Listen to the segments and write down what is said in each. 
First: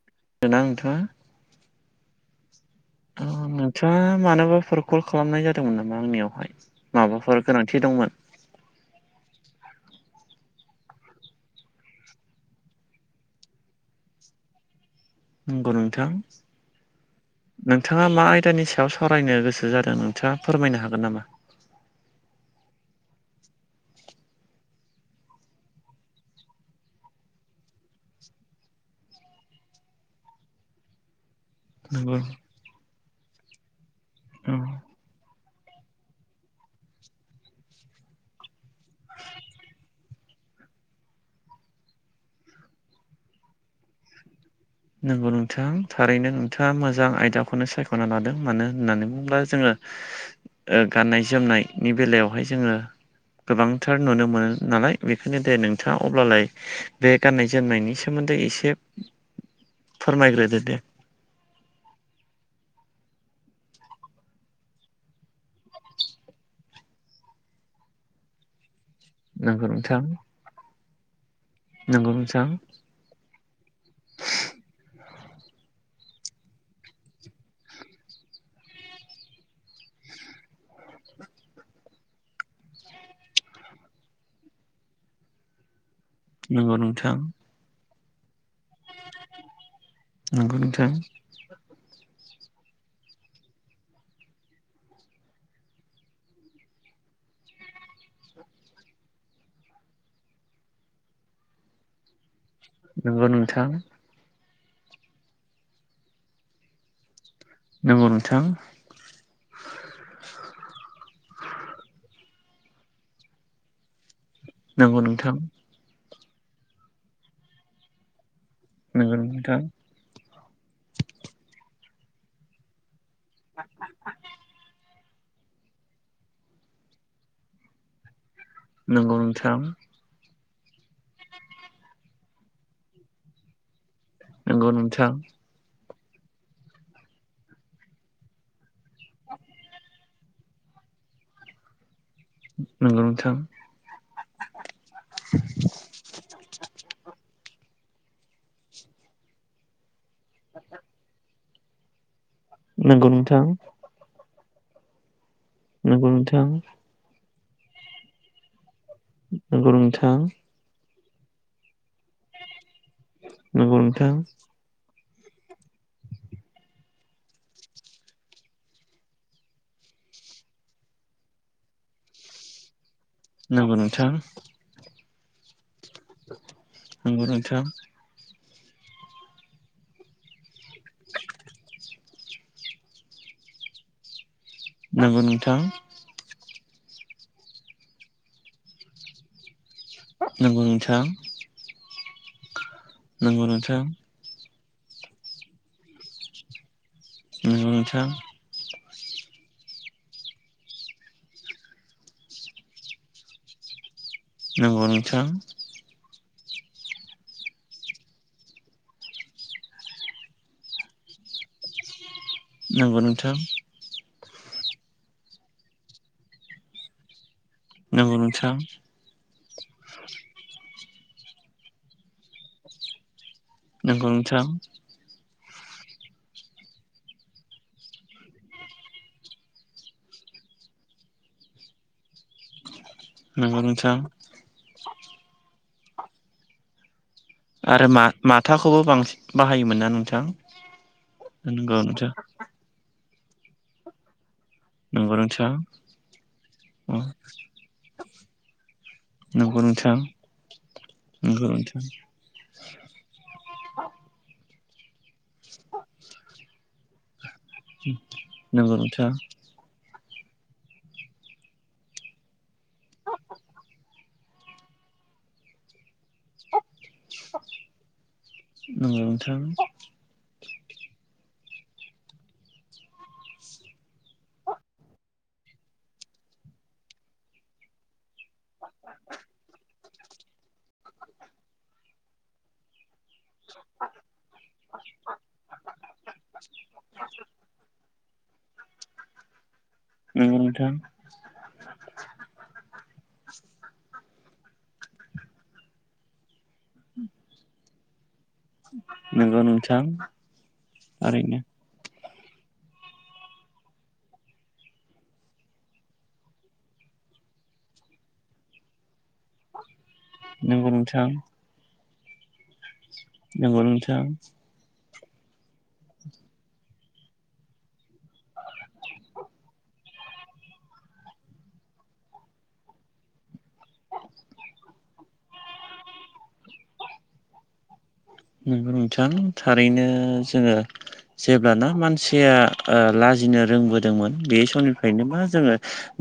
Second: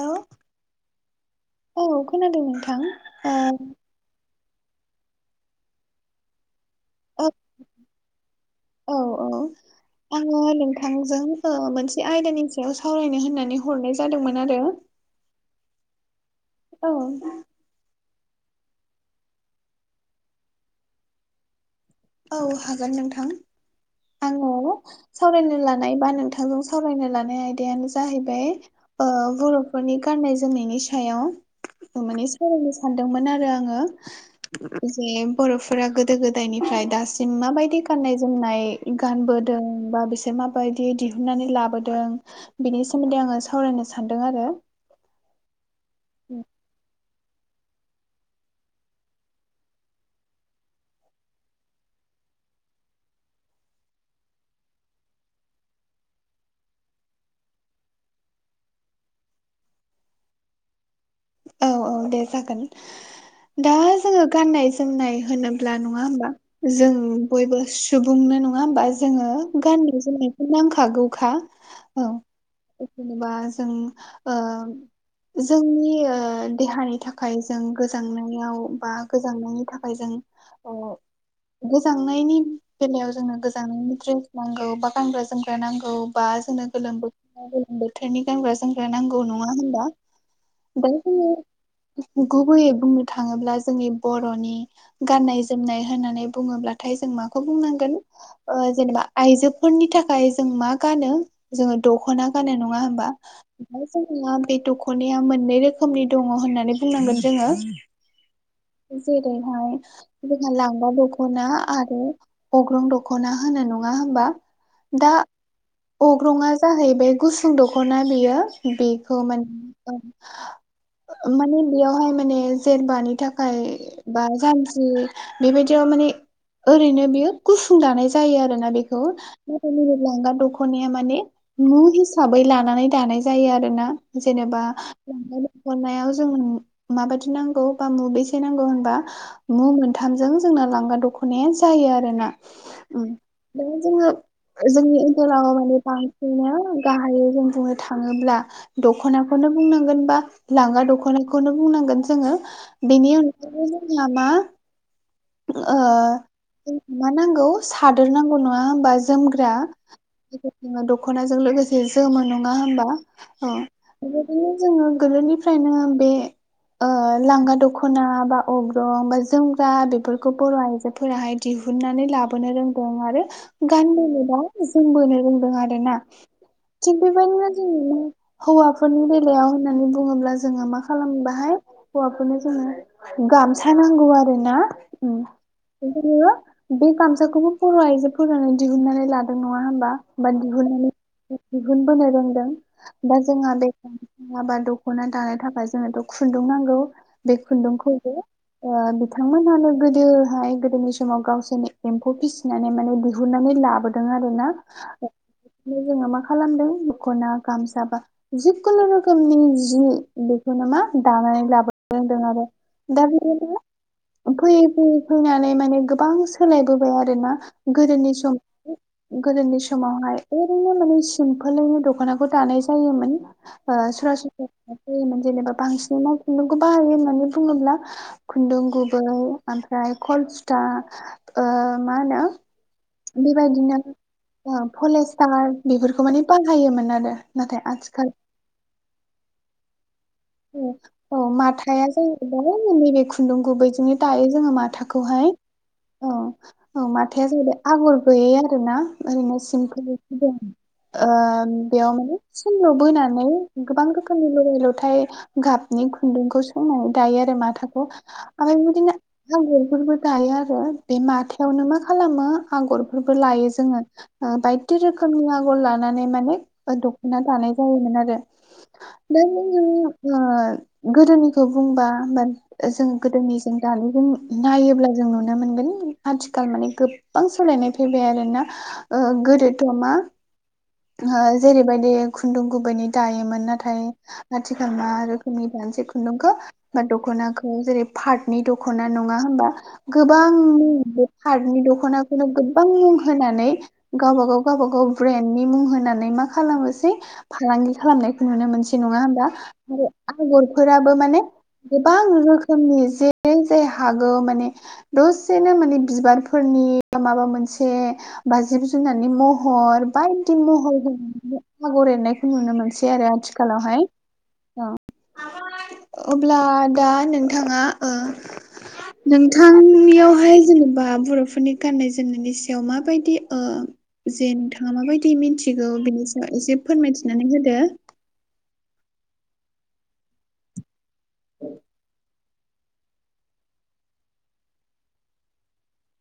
औ दोंना औ खोनादों नोंथां नोंथाङा ओ नोंथाङा मानोबा हर कल खालामनाय जादोंमोन नामा आंनियावहाय ओ माबाफोर गोनांथि दंमोन? औ औ। आङो नोंथांजों ओ मोनसे आयदानि सायाव सावरायनो होननानै हरनाय जादोंमोन आरो नंगौ नोंथां? औ। नोंथाङा मा आयदानि सायाव सावरायनो गोसो जादों नोंथाङा फोरमायनो हागोन नामा? औ हागोन नोंथां आङो सावरायनो लानाय बा नोंथांजों सावरायनो लानाय आयदायानो जाहैबाय ओ बर'फोरनि गाननाय जोमनायनि सायाव नंगौ माने सावरायनो सानदोंमोन आरो आङो औ जे बर'फोरा गोदो गोदायनिफ्राय दासिम माबायदि गाननाय जोमनाय गानबोदों बा बिसोर माबायदि दिहुनन्नानै लाबोदों बिनि सोमोन्दै आङो सावरायनो सानदों आरो नंगौ नोंथां थारैनो नोंथाङा मोजां आयदा खौनो सायख'ना लादों मानो होननानै बुङोब्ला जोङो ओ गाननाय जोमनायनि बेलायावहाय जोङो गोबांथार नुनो मोनो नालाय बेखायनो दे नोंथाङा अब्लालाय बे गाननाय जोमनायनि सोमोन्दै एसे फोरमायग्रोदो दे। औ औ दे जागोन। दा जोङो गाननाय जोमनाय होनोब्ला नङा होमबा। जों बयबो सुबुंनो नङा होनबा। जोङो नंगौ गाननाय जोमनायखौ नांखागौखा। औ नोंगौ नोंथां। जेनेबा जों ओ जोंनि ओ ओ देहानि थाखाय जों गोजांनायाव बा गोजांनायनि थाखाय जों ओ गोजांनायनि बेलायाव जोंनो गोजांनायनि ड्रेस नांगौ बा गानग्रा जोमग्रा नांगौ। बा जोंनो नंगौ गोलोम नोंथां [unintelligible] बोथोरनि गानग्रा जोमग्रा नांगौ नङा होमबा? नंगौ नोंथां। गुबैयै बुंनो थाङोब्ला जोंनि बर'नि गाननाय जोमनाय होननानै बुङोब्लाथाय जों माखौ बुंनांगोन? ओ‌ जेनेबा आइजोफोरनि थाखाय जों मा गानो जोङो दख'ना गानो नङा होमबा नंगौ नोंथां ओमफाय जोंना बे दख'नाया मोननै रोख खोमनि दङ होननानै बुंनांगोन जोङो। नोंगौ नोंथां। जेरैहाय जोंहा लांगा दख'ना आरो अग्रं दख'ना होनो नङा होमबा? नंगौ दा नोंथां अग्रंआ जाहैबाय गुसुं दख'ना बेयो। नंगौ बेखौ मान नोंथां ओ माने बेयावहाय माने जेरबानि थाख खाय बा जान्जि बेबायदियाव माने ओरैनो बेयो गुसुं दानायज जायो आरोना बेखौ नंगौ नोंथां [unintelligible] लांगा दख'नाया माने मु हिसाबै लानानै दानाय जायो आरो ना? जेनेबा लांनायाव जों माबायदि नांगौ बा मुबेसे नांगौ होन बा मु मोनथामजों जोंना लांगा दख'नाया जायो आरो ना? नोंगौ नोंथां। [unintelligible] जोंनि ओनसोलाव माने बांसिननो गाहायै जों बुंनो थाङोब्ला दख'नाखौनो बुंनांगोन बा लांगा दख'नाखौनो बुंनांगोन जोङो नंगौ बेनि नोंथां अनगायैबो जोंनिया मा? ओ नंगौ नोंथां जों मा नांगौ सादोर नांगौ नङा होमबा? जोमग्रा नंगौ नोंथां [unintelligible] दख'नाजों लोगोसे जोमो नङा होमबा? औ नंगौ नोंथां बेबायदिनो जोङो गोदोनिफ्रायनो बे ओ लागा दख'नाब बा अग्रं बा जोमग्रा बेफोरखौ बर' आइजोफोराहाय दिहुननानै लाबोनो रोंदों आरो नंगौ नोंथां गानबोनो बा जोमबोनो रोंदों आरोना थिग नंगौ बेबायदिनो नोंथां दिनैनि हौवाफोरनि बेलायाव होननानै बुङोब्ला जोङो मा खालामो बाहाय हौवाफोरनो जोङो गामसा नांगौ आरो ना नंगौ उम नोंथां नंगौ नोंथां [unintelligible] बे गामसाखौबो बर' आइजोफोरानो दिहुननानै लाद नङा होमबा बा नंगौ दिहुननानै नोंथां दिहुनबोनो रोंदों बा नंगौ जोंहा [unintelligible] [unintelligible] नोंथां दख'ना दानो थाखाय जोंनोथ' खुन्दुं नांगौ बे नंगौ खुन्दुंखो नोंथां ओ‌ बिथांमोनानो गोदोहाय गोदोनि समाव गावसोरनो एम्फौ फिस सिनानै माने दिहुननानै लाबोदों आरो ना? नंगौ नोंथां ओमफ्राय जोङो मा खालामदों दख'ना गामसा बा जिखुनु रोखोमनि जि बेखौनो मा दानानै लाबोनो रोंदों आरो। नंगौ दा नोंथां बिदिनो फैयै फैयै फैनानै माने गोबां सोलायबोबाय आरोना? नंगौ गोदोनि सम नोंथां गोदोनि समावहाय ओरैनो माने सिमफोलैनो दख'नाखौ दानाय जायोमोन। ओ [unintelligible] नंगौ नोंथां जायोमोन जेनेबा बांसिनै मा खुन्दुंखौ बाहायो होननानै बुङोब्ला खुन्दुं गुबै ओमफ्राय खलसुथा ओ मा होनो? नंगौ बेबायदिनो आरो नोंथां ओ फलेस्टार बेफोरखौ माने बाहायोमोन आरो नाथाय आरो मा आथिखाल माथाखौबो बांसिन बाहायोमोन ना नोंथां? औ औ नंगौ माथाया नोंथां जाहैबाय नैबे खुन्दुं गुबैजोंनो दायो जोङो माथ नंगौ नोंथां। औ औ माथाया जाहैबाय आगर गैयै आरोना ओरैनो नंगौ सिम्पोल नोंथां [unintelligible] दं। ओ नंगौ नोंथां बेयाव माने सिनल' बोनानै गोबां रोखोमनि लगाय लथाय गाबनि खुन्दुंखौ सोंनानै दायो आरो माथाखौ [unintelligible] नंगौ बिदिनो नोंथां आगरफोरबो दायो आरो बे माथायावनो मा खालामो आगरफोरबो लायो जोङो बायदि रोखोमनि आगर लानानै माने दख'ना दानाय जायोमोन आरो नंगौ दा नोंथां जो गोदोनिखौ बुंबा होमबानो जों गोदोनिजों दानायजोंों नायोब्ला जों नुनो मोनगोन आथिखाल माने गो गोबां सोलायनाय फैबाय आरोोना गोदोथ' मा जेरैबायदि खुन्दुं गुबैै दायोमोन नाथाय आथिखाल मा रोखोमनि दानज खुन्दुंखौ बा दख'नाखौ जेरै पार् नि दख'ना नङा हबा गोबांनि हारनि दख'नाखौनो गोबां लुं होनोनानै गावबा गाव गावबाागाव ब्रेन्डनि मुं होनानै मा मा खालामोसै फालांगि खालामनायखौ नुनो मोनसै नङा नंगौ नोंथां होमबा नंगौ नोंथां आरो आगरफोराबो माने थारैनो गोबां रोखोमनि जे जे हागौ माने दसेनो माने बिबारफोरनि माबा मोनसे बा जिब जुनारनि मह हर बायदि नंगौ महर नोंथां होन आगर एरनायखौ नुनो मोनसै आरो नंगौ आथिखालावहाय नोंथां औ अब्ला दा नोंथाङा नोंथांनियावहाय जेनेबा बर'फोरनि गाननाय जोमनायनि सायाव माबायदि जे नोंथाङा माबायदि मिथिगौ बेनि सायावसे फोरमायथिनानै होदो गौ नोंथां थारैनो जोङो जेब्लाना मानसि खुया लाजिनो रोंबोदोंमोन बे समनिफ्रायनो मा जोङो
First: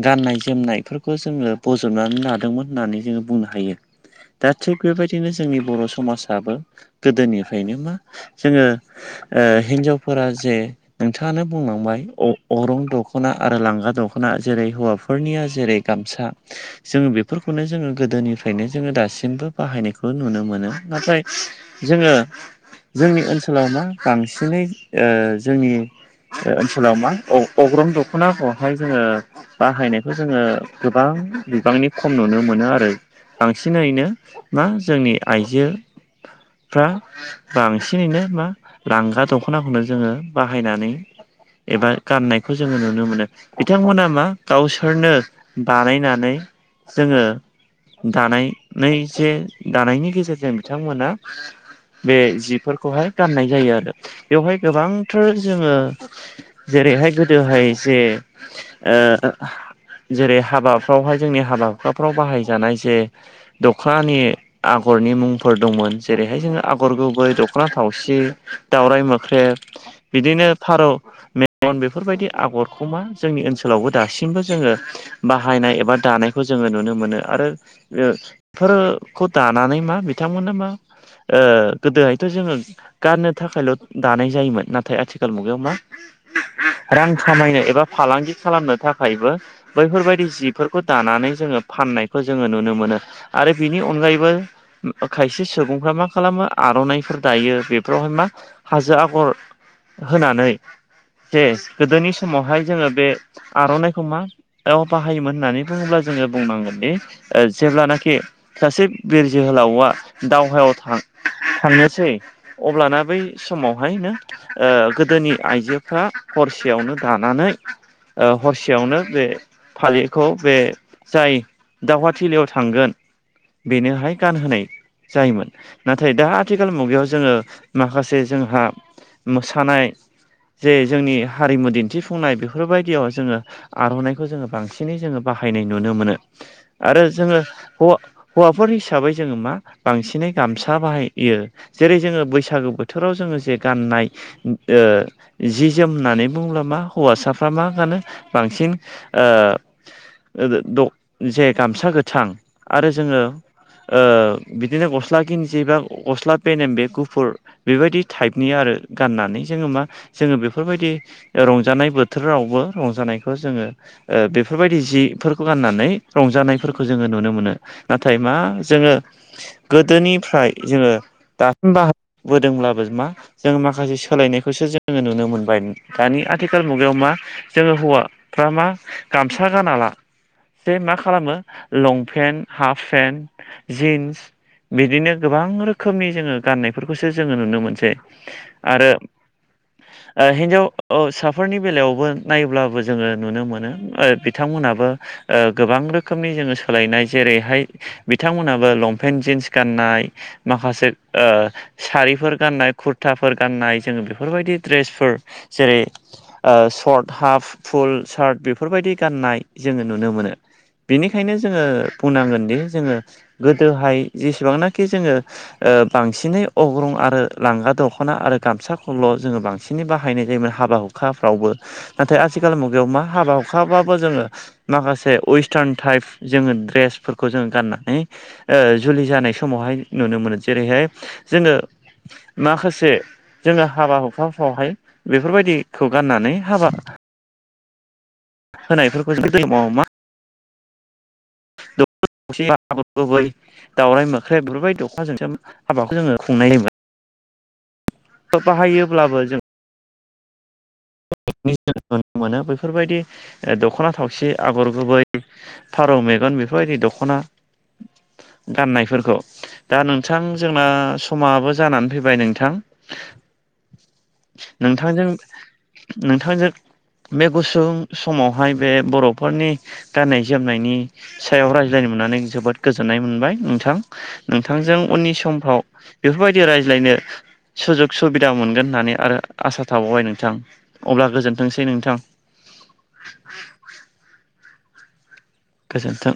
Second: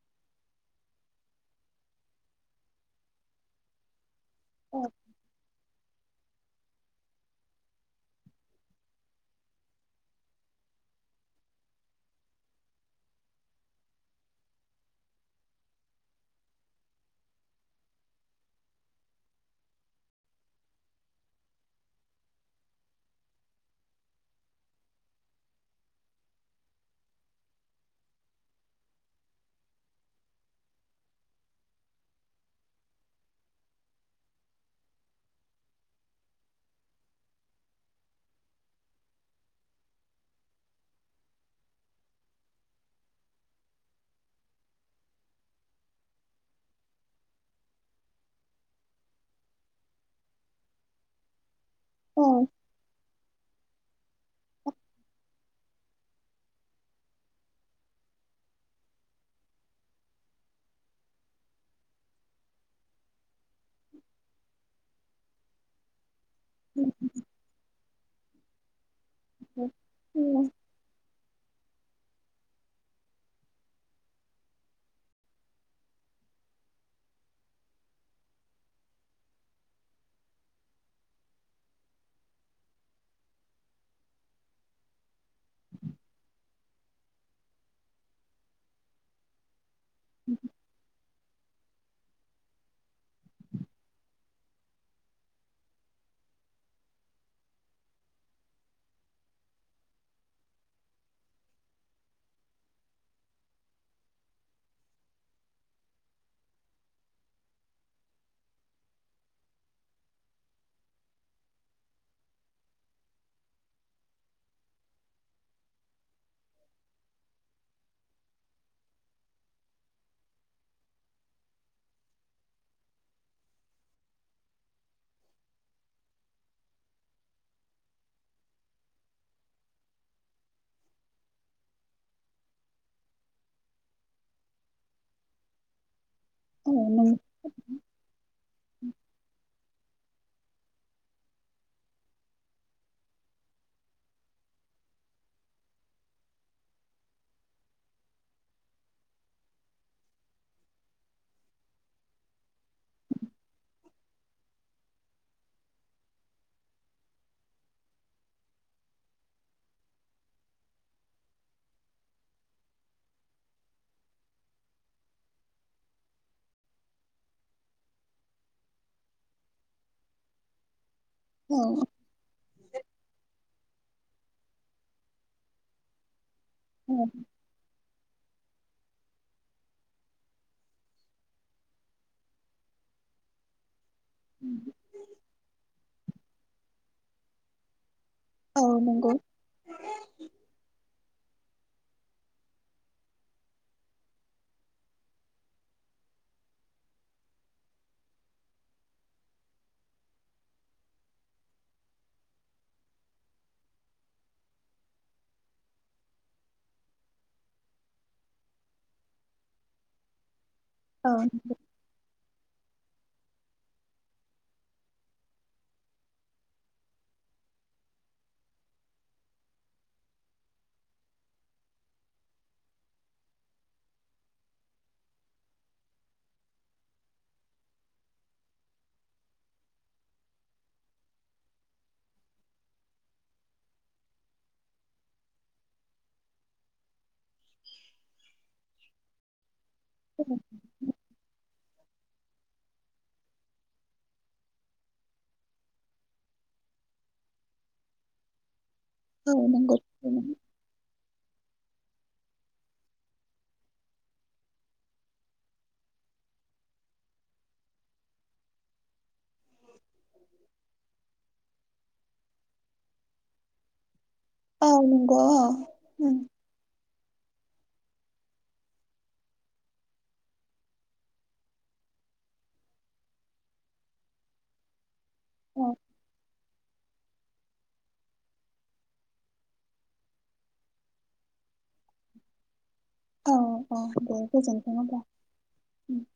गाननाय जोमनायफोरखौ जोङो बजबनानै लादोंमोन होननानै जोङो बुंनो हायो दा थिग औ बेबायदिनो जोंनि बर' समाजाबो गोदोनिफ्रायनो मा जोङो हिन्जावफोरा जे नोंथाङानो बुंलांबाय अरं दख'ना आरो लांगा दख'ना जेरै हौवाफोरनिया जेरै गामसा जोङो बेफोरखौनो जोङो गोदोनिफ्रायनो जोङो दासिमबो बाहायनायखौ नुनो मोनो नाथाय जोङो जोंनि ओनसोलाव मा बांसिनै जोंनि ओनसोलाव मा अग्रं दख'नाखौहाय जोङो बाहायनायखौ जोङो गोबां बिबांनि खम नुनो मोनो आरो बांसिनैनो मा जोंनि आइजो फ्रा बांसिनैनो मा लांगा दख'नाखौनो जोङो बाहायनानै एबा गाननायखौ जोङो नुनो मोनो बिथांमोना मा गावसोरनो बानायनानै जोङो दानाय जे दानायनि गेजेरजों बिथांमोना बे जिफोरखौहाय गाननाय जायो आरो बेवहाय गोबांथार जोङो जेरैहाय गोदोहाय जे जेरै हाबाफ्रावहाय जोंनि हाबा हुखाफ्राव बाहायजानाय जे दखनानि आगरनि मुंफोर दंमोन जेरैहाय जोङो आगर गुबै दख'ना थावसि दावराइ मोख्रेब बिदिनो फारौ मगन बेफोरबायदि आगरखौ मा जोंनि ओनसोलावबो दासिमबो जोङो बाहायनाय एबा दानायखौ जोङो नुनो मोनो आरो फोरखौ दानानै मा बिथांमोना मा गोदोहायथ' जोङो गाननो थाखायल' दानाय जायोमोन नाथाय आथिखाल मुगायाव मा रां खामायनो एबा फालांगि खालामनो थाखायबो बैफोरबायदि जिफोरखौ दानानै जोङो फाननायखौ जोङो नुनो मोनो आरो बिनि अनगायैबो खायसे सुबुंफ्रा मा खालामो आर'नाइफोर दायो बेफोरावहाय मा हाजो आगर होनानै जे गोदोनि समावहाय जोङो बे आर'नाइखौ मा औ बाहायोमोन होननानै बुङोब्ला जोङो बुंनांगोन दि जेब्लानाखि सासे बिर जोहोलावआ दावहायाव थां थांनोसै अब्लाना बै समावहाय नो ओ गोदोनि आइजोफ्रा हरसेयावनो दानानै ओ हरसेयावनो बे फालिखौ बे जाय दावहाथिलियाव थांगोन बेनोहाय गानहोनाय जायोमोन नाथाय दा आथिखाल मुगायाव जोङो माखासे जोंहा मोसानाय जे जोंनि हारिमु दिन्थिफुंनाय बेफोरबायदियाव जोङो आर'नाइखौ जोङो बांसिनै जोङो बाहायनाय नुनो मोनो। औ आरो नों जोङो हौवा हौवाफोर हिसाबै जोङो मा बांसिनै गामसा बाहायो जेरै जोङो बैसागो बोथोराव जोङो जे गाननाय ओ जि जोम होननानै बुङोब्ला मा हौवासाफ्रा मा गानो बांसिन ओ ओ द जे गामसा गोथां आरो जोङो ओ बिदिनो गस्ला गिनजि बा गस्ला पेनेम बे गुफुर बेबायदि टाइपनि आरो गाननानै जोङो मा जोङो बेफोरबायदि रंजानाय बोथोरावबो रंजानायखौ जोङो ओ बेफोरबायदि जिफोरखौ गाननानै रंजानायफोरखौ जोङो नुनो मोनो। नाथाय मा जोङो गोदोनिफ्राय जोङो औ दासिम बाहा बोदोंब्लाबो मा जों माखासे सोलायनायखौसो जोङो नुनो मोनबाय। दानि आथिखाल मुगायाव मा जोङो हौवाफ्रा मा गामसा गानाला जे मा खालामो लं पेन्ट हाफ पेन्ट जिन्स [inaudible] बिदिनो गोबां रोखोमनि जोङो गाननायफोरखौसो जोङो नुनो मोनसै औ आरो नंगौ [inaudible] ओ हिनजावसाफोरनि बेलायावबो नायोब्लाबो जोङो नुनो मोनो ओ बिथांमोनाबो ओ गोबां रोखोमनि जोङो सोलायनाय जेरैहाय बिथांमोनाबो लं पेन्ट जिन्स गाननाय माखासे ओ सारिफोर गाननाय कुरथाफोर गाननाय जोङो बेफोरबायदि ड्रेसफोर जेरै ओ सर्ट हाफ फुल सार्ट बेफोरबायदि गाननाय जोङो नुनो मोनो। औ बिनिखायनो जोङो बुंनांगोनदि जोङो गोदोहाय जेसेबांनाखि जोङो ओ बांसिनै अग्रं आरो लांगा दख'ना आरो गामसाखौल' जोङो बां सिनै बाहायनाय जायोमोन हाबा हुखाफ्रावबो नाथाय आथिखाल मुगायाव मा हाबा हुखाबाबो जोङो माखासे वेस्टार्न टाइप जोङो ड्रेसफोरखौ जोङो गाननानै ओ जुलि जानाय समावहाय नुनो मोनो जेरैहाय जोङो माखासे जोङो हाबा हुखाफ्रावहाय बेफोरबायदिखौ गाननानै हाबा होनायफोरखौ [unintelligible] समाव मा [inaudible] [unintelligible] गुबै दावराय मोख्रेब बेफोरबायदि [unintelligible] हाबाखौ जोङो खुंनाय जायोमोन। बाहायोब्लाबो जों [unintelligible] [unintelligible] नुनो मोनो बेफोरबायदि दख'ना थावसि आगर गुबै। फारौ मेगन बेफोरबायदि दख'ना गाननायफोरखौ दा नोंथां जोंना समाबो जानानै फैबाय नोंथां औ नोंथांजों नंगौ अ नोंथांजों बे गुसुं समावहाय बे बर'फोरनि गाननाय जोमनायनि सायाव रायज्लायनो मोननानै जोबोद गोजोननाय मोनबाय नोंथां। नोंथांजों उननि समफ्राव औ बेफोरबाय दि रायज्लायनो सुजुग सुबिदा मोनगोन होननानै आरो आसा थाबावबाय नोंथां। अब्ला गोजोनथोंसै नोंथां औ औ दे गोजोनथों होमबा गोजोन्थों